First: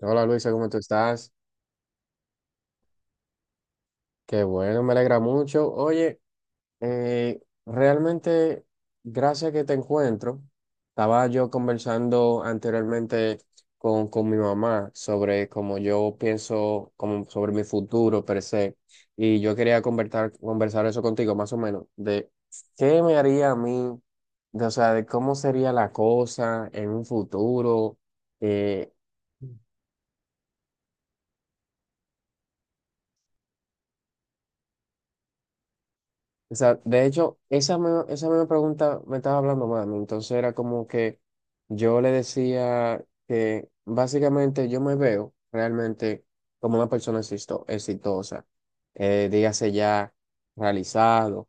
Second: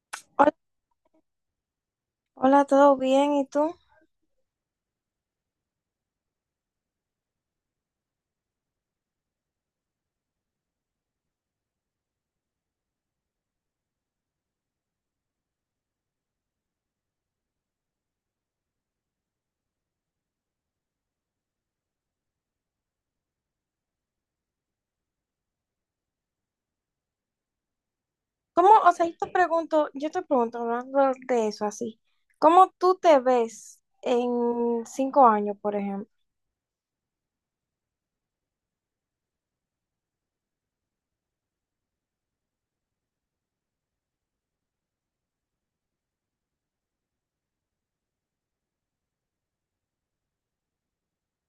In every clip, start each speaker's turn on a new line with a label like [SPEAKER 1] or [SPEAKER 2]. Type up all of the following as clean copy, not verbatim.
[SPEAKER 1] Hola Luisa,
[SPEAKER 2] Hola,
[SPEAKER 1] ¿cómo tú estás?
[SPEAKER 2] hola, ¿todo bien? ¿Y tú?
[SPEAKER 1] Qué bueno, me alegra mucho. Oye, realmente, gracias que te encuentro. Estaba yo conversando anteriormente con mi mamá sobre cómo yo pienso como sobre mi futuro per se. Y yo quería conversar eso contigo, más o menos, de qué me haría a mí, de, o sea, de cómo sería la cosa en un futuro. eh,
[SPEAKER 2] O sea, yo te pregunto, hablando de eso así, ¿cómo tú te ves en 5 años, por ejemplo?
[SPEAKER 1] O sea, de hecho, esa misma pregunta me estaba hablando mami. Entonces era como que yo le decía que básicamente yo me veo realmente como una persona exitosa, dígase ya realizado.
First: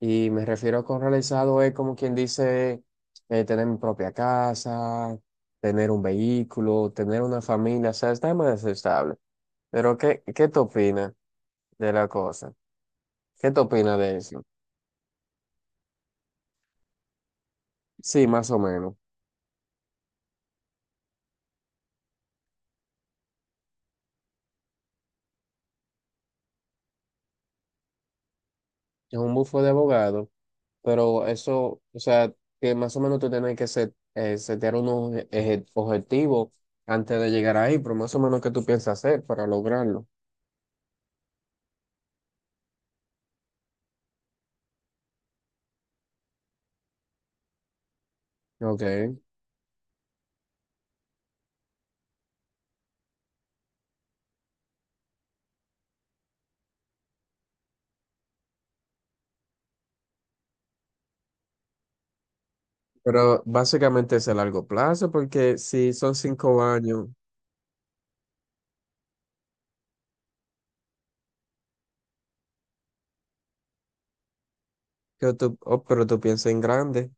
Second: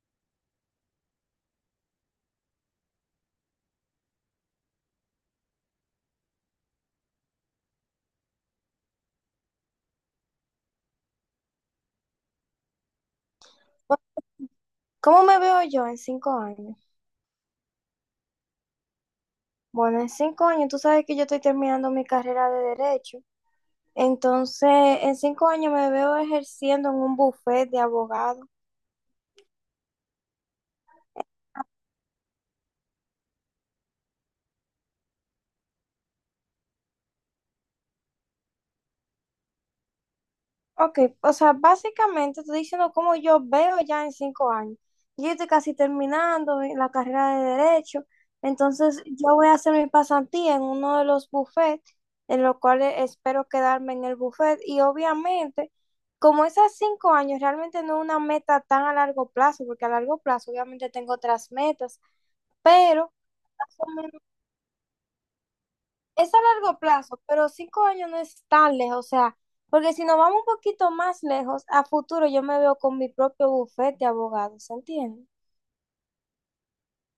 [SPEAKER 1] Y me refiero con realizado es como quien dice tener mi propia casa, tener un vehículo, tener una familia, o sea, está más estable. Pero ¿qué te opinas de la cosa? ¿Qué te opinas de eso?
[SPEAKER 2] ¿Cómo me veo yo en 5 años?
[SPEAKER 1] Sí, más o menos.
[SPEAKER 2] Bueno, en 5 años, tú sabes que yo estoy terminando mi carrera de derecho, entonces en 5 años me veo ejerciendo en un bufete de abogado.
[SPEAKER 1] Es un bufo de abogado, pero eso, o sea, que más o menos tú tienes que setear unos objetivos antes de llegar ahí, pero más o menos qué tú piensas hacer para lograrlo.
[SPEAKER 2] Ok, o sea, básicamente estoy diciendo cómo yo veo ya en 5 años. Yo estoy casi terminando la carrera de Derecho,
[SPEAKER 1] Ok.
[SPEAKER 2] entonces yo voy a hacer mi pasantía en uno de los bufetes, en lo cual espero quedarme en el bufete. Y obviamente, como esas 5 años realmente no es una meta tan a largo plazo, porque a largo plazo obviamente tengo otras metas, pero
[SPEAKER 1] Pero básicamente es a largo plazo, porque si son
[SPEAKER 2] es a
[SPEAKER 1] cinco
[SPEAKER 2] largo
[SPEAKER 1] años,
[SPEAKER 2] plazo, pero 5 años no es tan lejos, o sea, porque si nos vamos un poquito más lejos, a futuro yo me veo con mi propio bufete de abogados, ¿se entiende?
[SPEAKER 1] que tú, oh, pero tú piensas en grande,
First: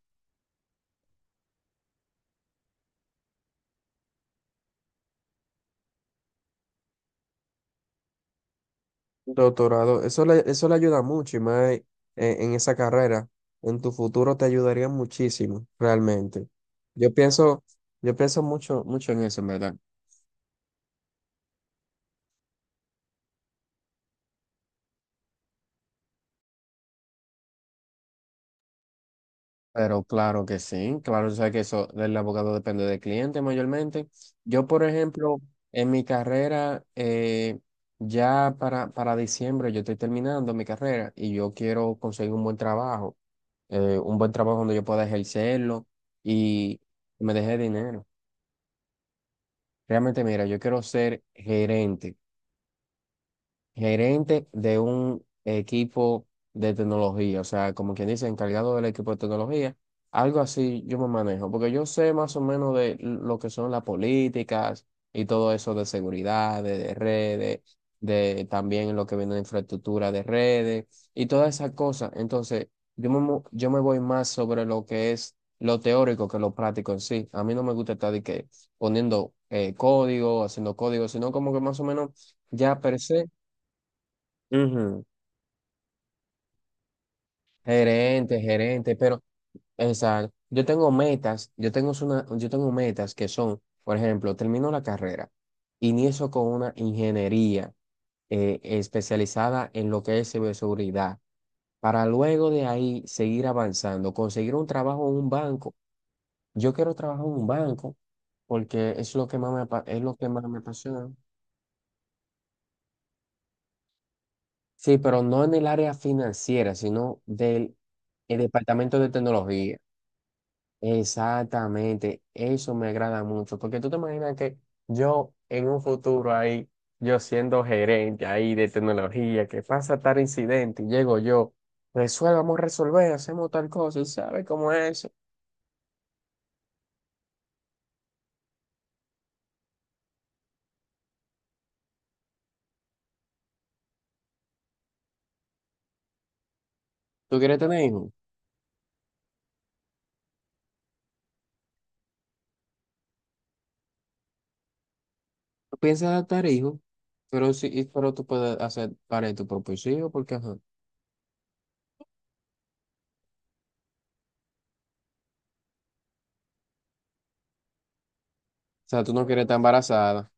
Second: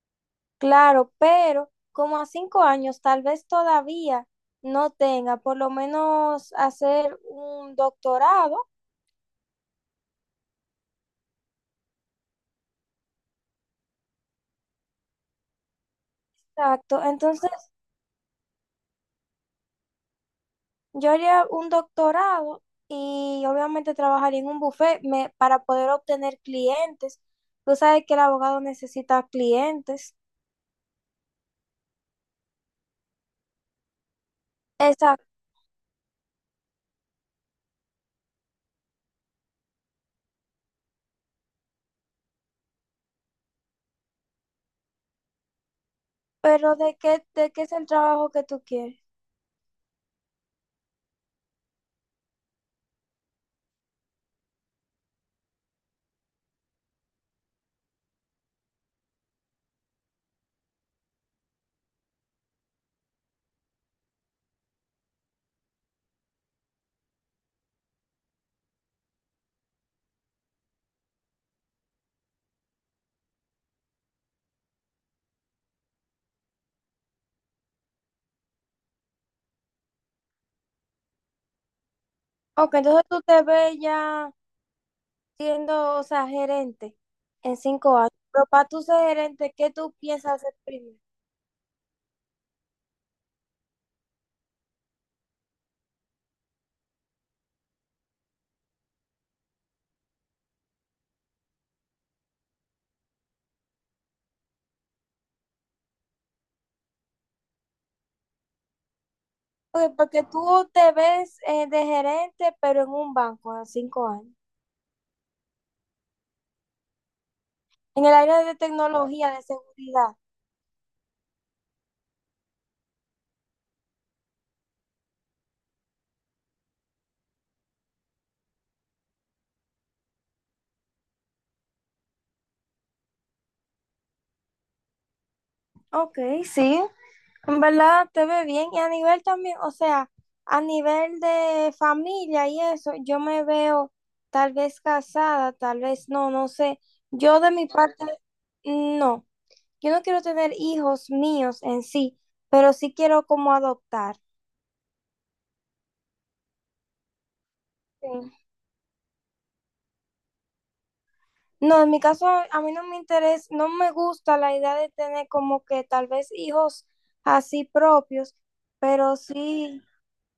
[SPEAKER 2] Claro, pero como a 5 años tal vez todavía no tenga, por lo menos hacer un doctorado,
[SPEAKER 1] doctorado, eso le ayuda mucho y más en esa carrera, en tu futuro te ayudaría muchísimo, realmente.
[SPEAKER 2] exacto.
[SPEAKER 1] Yo
[SPEAKER 2] Entonces
[SPEAKER 1] pienso, yo pienso mucho, mucho en eso, en verdad.
[SPEAKER 2] yo haría un doctorado y obviamente trabajaría en un bufete para poder obtener clientes. Tú sabes que el abogado necesita
[SPEAKER 1] Pero
[SPEAKER 2] clientes.
[SPEAKER 1] claro que sí, claro, tú sabes que eso del abogado depende del cliente mayormente. Yo, por ejemplo, en mi carrera, ya para diciembre yo estoy terminando mi carrera y yo quiero conseguir un buen trabajo donde yo pueda ejercerlo
[SPEAKER 2] Pero
[SPEAKER 1] y me
[SPEAKER 2] de
[SPEAKER 1] deje
[SPEAKER 2] qué es el
[SPEAKER 1] dinero.
[SPEAKER 2] trabajo que tú quieres?
[SPEAKER 1] Realmente, mira, yo quiero ser gerente de un equipo de tecnología, o sea, como quien dice, encargado del equipo de tecnología, algo así yo me manejo, porque yo sé más o menos de lo que son las políticas y todo eso de seguridad, de redes, de también lo que viene de infraestructura de redes y todas esas cosas. Entonces, yo me voy más sobre lo que es lo teórico que lo práctico en sí. A mí no me gusta estar de que poniendo código, haciendo código, sino como que más o menos
[SPEAKER 2] Ok,
[SPEAKER 1] ya per
[SPEAKER 2] entonces tú
[SPEAKER 1] se.
[SPEAKER 2] te ves ya
[SPEAKER 1] Ujú.
[SPEAKER 2] siendo, o sea, gerente en 5 años.
[SPEAKER 1] Gerente,
[SPEAKER 2] Pero para tú
[SPEAKER 1] gerente,
[SPEAKER 2] ser
[SPEAKER 1] pero
[SPEAKER 2] gerente, ¿qué tú
[SPEAKER 1] exacto.
[SPEAKER 2] piensas hacer
[SPEAKER 1] Yo tengo
[SPEAKER 2] primero?
[SPEAKER 1] metas, yo tengo una, yo tengo metas que son, por ejemplo, termino la carrera, inicio con una ingeniería especializada en lo que es ciberseguridad, para luego de ahí seguir avanzando, conseguir un trabajo en un banco. Yo quiero trabajar en un banco porque es lo que más
[SPEAKER 2] Ok,
[SPEAKER 1] es lo
[SPEAKER 2] porque
[SPEAKER 1] que más me
[SPEAKER 2] tú te
[SPEAKER 1] apasiona.
[SPEAKER 2] ves de gerente, pero en un banco a 5 años.
[SPEAKER 1] Sí, pero no en el área financiera, sino del
[SPEAKER 2] En el
[SPEAKER 1] el
[SPEAKER 2] área de
[SPEAKER 1] departamento de
[SPEAKER 2] tecnología, de
[SPEAKER 1] tecnología.
[SPEAKER 2] seguridad.
[SPEAKER 1] Exactamente, eso me agrada mucho, porque tú te imaginas que yo en un futuro ahí, yo siendo gerente ahí de tecnología, que pasa tal incidente y llego yo, resuelva, vamos a resolver, hacemos tal cosa, y sabes cómo es eso.
[SPEAKER 2] Ok, sí. En verdad te ve bien y a nivel también, o sea, a nivel de familia y eso, yo me veo tal vez casada, tal vez no, no sé.
[SPEAKER 1] ¿Tú
[SPEAKER 2] Yo de
[SPEAKER 1] quieres
[SPEAKER 2] mi
[SPEAKER 1] tener
[SPEAKER 2] parte,
[SPEAKER 1] hijos?
[SPEAKER 2] no, yo no quiero tener hijos míos en sí, pero sí quiero como adoptar.
[SPEAKER 1] ¿Tú piensas adoptar hijos? Pero sí, pero tú
[SPEAKER 2] Sí.
[SPEAKER 1] puedes hacer para tu propio hijo, porque ajá.
[SPEAKER 2] No, en mi caso a mí no me interesa, no me gusta la idea de tener como que tal vez hijos así propios,
[SPEAKER 1] O sea, tú
[SPEAKER 2] pero
[SPEAKER 1] no quieres estar
[SPEAKER 2] sí.
[SPEAKER 1] embarazada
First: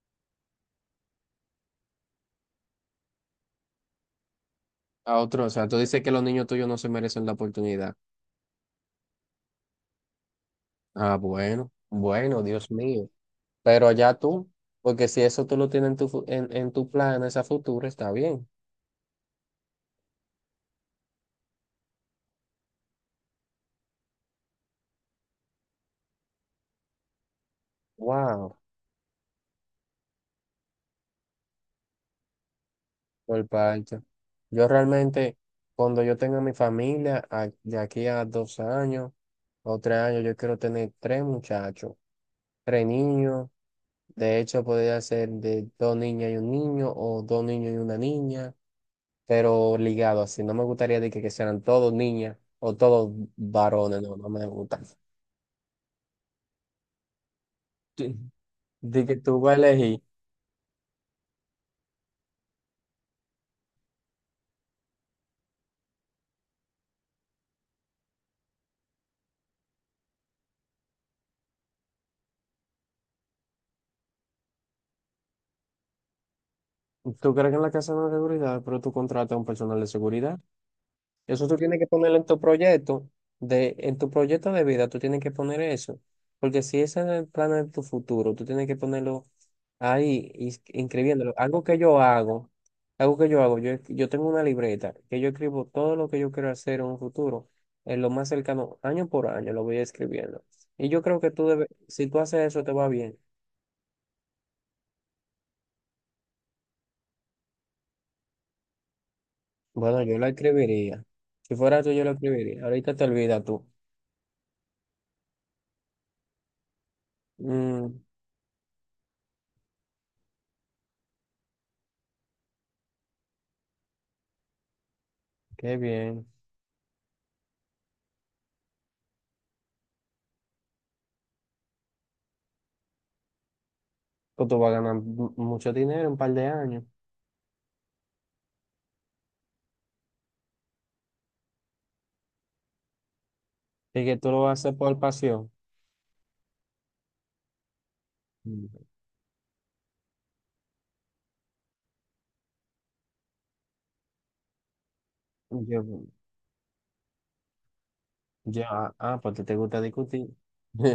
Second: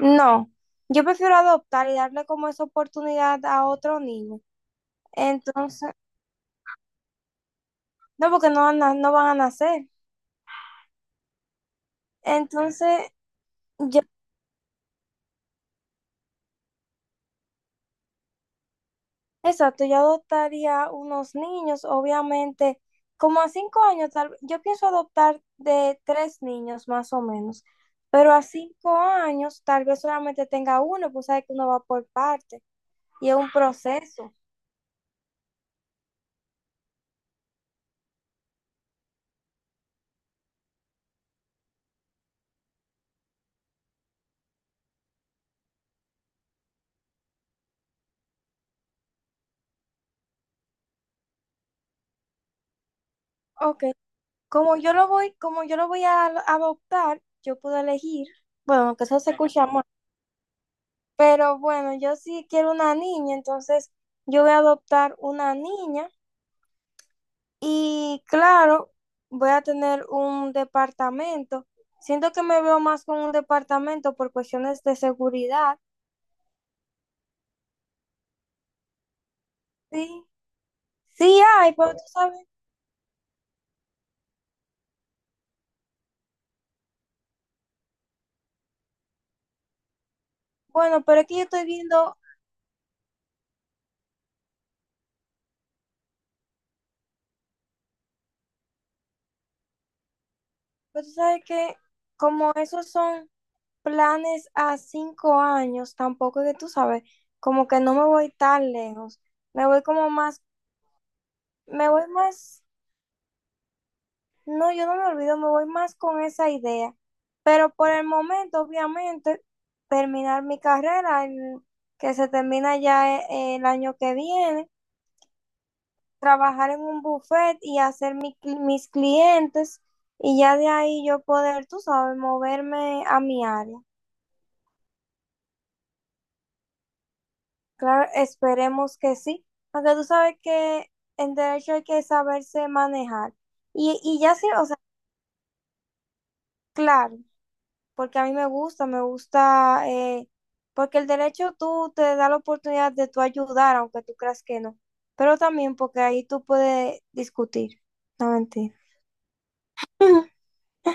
[SPEAKER 2] No, yo prefiero adoptar y darle como esa oportunidad a otro niño.
[SPEAKER 1] a otro, o sea, tú
[SPEAKER 2] Entonces,
[SPEAKER 1] dices que los niños tuyos no se merecen la oportunidad.
[SPEAKER 2] no, porque no, no van a nacer.
[SPEAKER 1] Ah, bueno, bueno, Dios mío.
[SPEAKER 2] Entonces,
[SPEAKER 1] Pero
[SPEAKER 2] yo,
[SPEAKER 1] ya tú, porque si eso tú lo tienes en tu, fu- en tu plan, esa futura, está bien.
[SPEAKER 2] exacto, yo adoptaría unos niños, obviamente, como a 5 años, tal vez- yo pienso adoptar de tres niños más o menos, pero a
[SPEAKER 1] Wow,
[SPEAKER 2] 5 años tal vez solamente tenga uno, pues sabe que uno va por parte y es
[SPEAKER 1] por
[SPEAKER 2] un
[SPEAKER 1] parte.
[SPEAKER 2] proceso.
[SPEAKER 1] Yo realmente, cuando yo tenga mi familia, de aquí a 2 años o 3 años, yo quiero tener tres muchachos, tres niños. De hecho, podría ser de dos niñas y un niño, o dos niños y una niña, pero ligado así. No me gustaría de que sean todos niñas o todos
[SPEAKER 2] Ok,
[SPEAKER 1] varones, no, no me gusta.
[SPEAKER 2] Como yo lo voy a adoptar, yo puedo elegir, bueno, que
[SPEAKER 1] De que
[SPEAKER 2] eso se
[SPEAKER 1] tú vas a
[SPEAKER 2] escucha amor,
[SPEAKER 1] elegir.
[SPEAKER 2] pero bueno, yo sí quiero una niña, entonces yo voy a adoptar una niña y claro, voy a tener un departamento. Siento que me veo más con un departamento por cuestiones de seguridad.
[SPEAKER 1] Tú crees que en la casa no hay seguridad, pero tú contratas a un personal de
[SPEAKER 2] Sí,
[SPEAKER 1] seguridad.
[SPEAKER 2] sí
[SPEAKER 1] Eso tú
[SPEAKER 2] hay,
[SPEAKER 1] tienes que
[SPEAKER 2] pero tú
[SPEAKER 1] ponerlo en
[SPEAKER 2] sabes,
[SPEAKER 1] tu proyecto de vida, tú tienes que poner eso. Porque si ese es el plan de tu futuro, tú tienes que ponerlo ahí,
[SPEAKER 2] bueno, pero es
[SPEAKER 1] inscribiéndolo.
[SPEAKER 2] que yo estoy viendo.
[SPEAKER 1] Algo que yo hago, yo tengo una libreta que yo escribo todo lo que yo quiero hacer en un futuro, en lo más cercano, año por año, lo voy escribiendo. Y yo
[SPEAKER 2] Pero tú
[SPEAKER 1] creo que
[SPEAKER 2] sabes
[SPEAKER 1] tú debes,
[SPEAKER 2] que
[SPEAKER 1] si tú haces
[SPEAKER 2] como
[SPEAKER 1] eso, te va
[SPEAKER 2] esos
[SPEAKER 1] bien.
[SPEAKER 2] son planes a 5 años, tampoco es que tú sabes, como que no me voy tan lejos, me voy
[SPEAKER 1] Bueno,
[SPEAKER 2] como
[SPEAKER 1] yo lo
[SPEAKER 2] más,
[SPEAKER 1] escribiría. Si fuera
[SPEAKER 2] me
[SPEAKER 1] tú, yo
[SPEAKER 2] voy
[SPEAKER 1] lo
[SPEAKER 2] más,
[SPEAKER 1] escribiría. Ahorita te olvidas tú.
[SPEAKER 2] no, yo no me olvido, me voy más con esa idea. Pero por
[SPEAKER 1] Mm.
[SPEAKER 2] el momento, obviamente, terminar mi carrera, que se termina ya el año que viene,
[SPEAKER 1] Qué bien.
[SPEAKER 2] trabajar en un buffet y hacer mis clientes y ya de ahí yo poder, tú sabes, moverme a mi área.
[SPEAKER 1] Pues tú vas a ganar mucho dinero en un par de años.
[SPEAKER 2] Claro, esperemos que sí. Aunque tú sabes que en derecho hay que saberse manejar. Y,
[SPEAKER 1] Y que
[SPEAKER 2] y
[SPEAKER 1] tú
[SPEAKER 2] ya
[SPEAKER 1] lo
[SPEAKER 2] sí,
[SPEAKER 1] vas
[SPEAKER 2] o
[SPEAKER 1] a
[SPEAKER 2] sea,
[SPEAKER 1] hacer por pasión.
[SPEAKER 2] claro, porque a mí
[SPEAKER 1] Mm.
[SPEAKER 2] me gusta, porque el derecho tú te da la oportunidad de tú ayudar, aunque tú creas que no. Pero también
[SPEAKER 1] Yo,
[SPEAKER 2] porque ahí tú puedes discutir, no
[SPEAKER 1] yo,
[SPEAKER 2] mentir.
[SPEAKER 1] ah, ah, porque te gusta discutir.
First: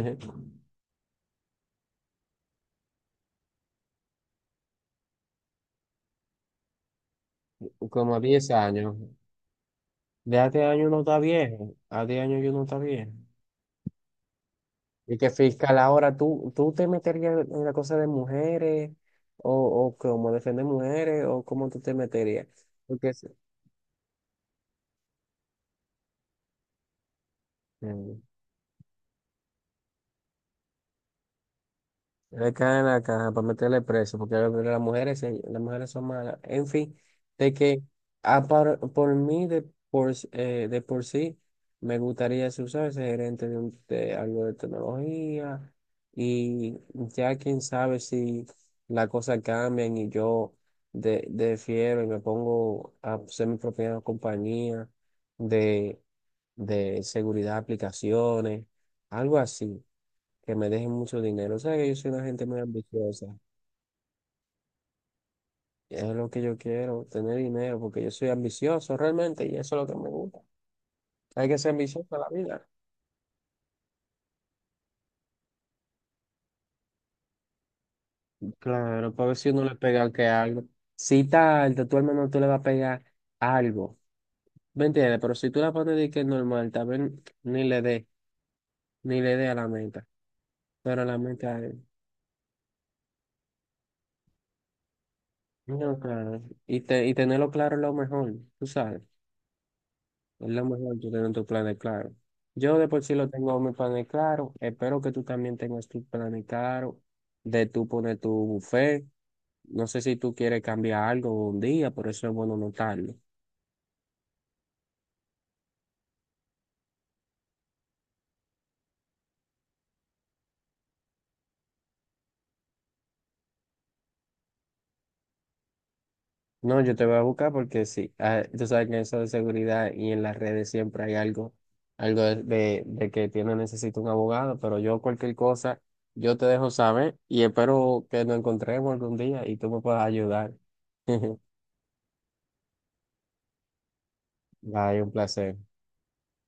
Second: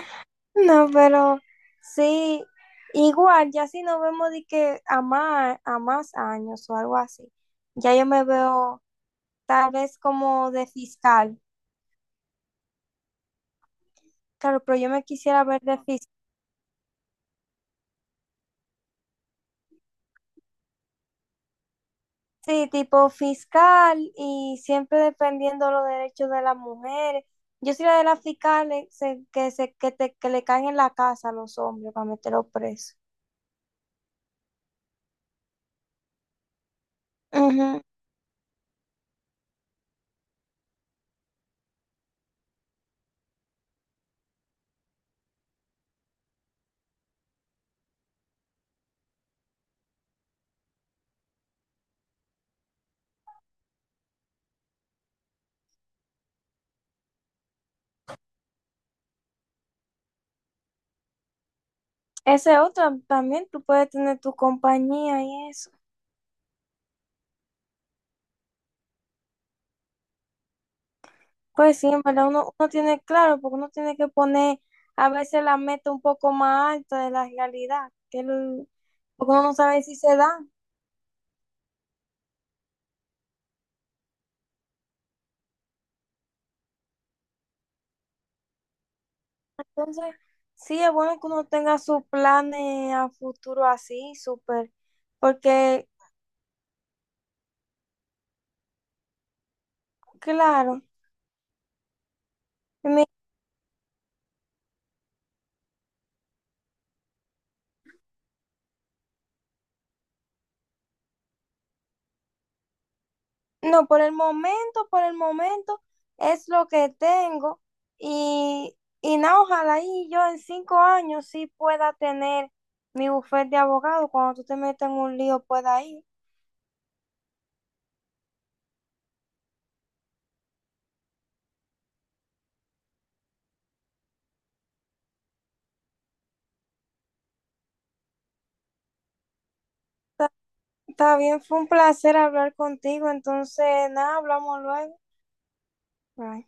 [SPEAKER 2] No, pero sí, igual, ya si nos vemos de que a más años o algo así, ya yo
[SPEAKER 1] Como a
[SPEAKER 2] me
[SPEAKER 1] 10
[SPEAKER 2] veo
[SPEAKER 1] años.
[SPEAKER 2] tal vez
[SPEAKER 1] De a
[SPEAKER 2] como
[SPEAKER 1] 10
[SPEAKER 2] de
[SPEAKER 1] años no está
[SPEAKER 2] fiscal.
[SPEAKER 1] viejo. A 10 años yo no está viejo.
[SPEAKER 2] Claro, pero yo me
[SPEAKER 1] Y que
[SPEAKER 2] quisiera ver de
[SPEAKER 1] fiscal,
[SPEAKER 2] fiscal.
[SPEAKER 1] ahora tú te meterías en la cosa de mujeres o cómo defender mujeres o cómo tú te meterías.
[SPEAKER 2] Sí, tipo
[SPEAKER 1] Porque, es-
[SPEAKER 2] fiscal y siempre defendiendo los derechos de las mujeres. Yo soy la de
[SPEAKER 1] eh,
[SPEAKER 2] las fiscales que le caen en la casa a los hombres para meterlos
[SPEAKER 1] Le caen
[SPEAKER 2] presos.
[SPEAKER 1] la caja para meterle preso, porque las mujeres, las mujeres son malas. En fin, de que
[SPEAKER 2] Ujú.
[SPEAKER 1] por mí, de por sí, me gustaría ser, ¿sabes? Ser gerente de algo de tecnología. Y ya quién sabe si las cosas cambian y yo defiero y me pongo a ser mi propia compañía de, de, seguridad de aplicaciones, algo así que me dejen mucho dinero. O sea que yo soy una gente
[SPEAKER 2] Ese
[SPEAKER 1] muy
[SPEAKER 2] otro
[SPEAKER 1] ambiciosa.
[SPEAKER 2] también, tú puedes tener tu compañía y eso.
[SPEAKER 1] Es lo que yo quiero, tener dinero, porque yo soy ambicioso realmente y eso es lo que me gusta. Hay que ser
[SPEAKER 2] Pues sí, en
[SPEAKER 1] ambicioso en la
[SPEAKER 2] verdad uno,
[SPEAKER 1] vida.
[SPEAKER 2] uno tiene claro, porque uno tiene que poner a veces la meta un poco más alta de la realidad,
[SPEAKER 1] Claro, para
[SPEAKER 2] porque
[SPEAKER 1] ver
[SPEAKER 2] uno
[SPEAKER 1] si
[SPEAKER 2] no
[SPEAKER 1] uno le
[SPEAKER 2] sabe si
[SPEAKER 1] pega
[SPEAKER 2] se
[SPEAKER 1] que
[SPEAKER 2] da.
[SPEAKER 1] algo. Si tarde, tú al menos tú le vas a pegar algo. ¿Me entiendes? Pero si tú la pones de que es normal, tal vez ni le dé, ni le dé a la meta.
[SPEAKER 2] Entonces, sí es
[SPEAKER 1] Pero la
[SPEAKER 2] bueno que uno
[SPEAKER 1] meta es.
[SPEAKER 2] tenga sus planes a futuro así, súper, porque,
[SPEAKER 1] No, claro. Y tenerlo claro es lo mejor, tú sabes. Es lo
[SPEAKER 2] claro,
[SPEAKER 1] mejor tú tener tus planes claros. Yo de por
[SPEAKER 2] mi-
[SPEAKER 1] sí lo tengo mis planes claros. Espero que tú también tengas tus planes claros de tú poner tu buffet. No sé si tú quieres cambiar algo un día, por eso es bueno notarlo.
[SPEAKER 2] no, por el momento es lo que tengo y nada, ojalá y yo en 5 años sí pueda tener mi bufete de abogado, cuando tú te metas en un lío pueda ir.
[SPEAKER 1] No, yo te voy a buscar porque sí, tú sabes que en eso de seguridad y en las redes siempre hay algo, algo de que tiene necesito un abogado, pero yo cualquier cosa, yo te dejo saber y espero que nos encontremos algún día y tú me puedas ayudar.
[SPEAKER 2] Está bien, fue un placer hablar contigo, entonces, nada, hablamos luego.
[SPEAKER 1] Bye, un placer.
[SPEAKER 2] Bye.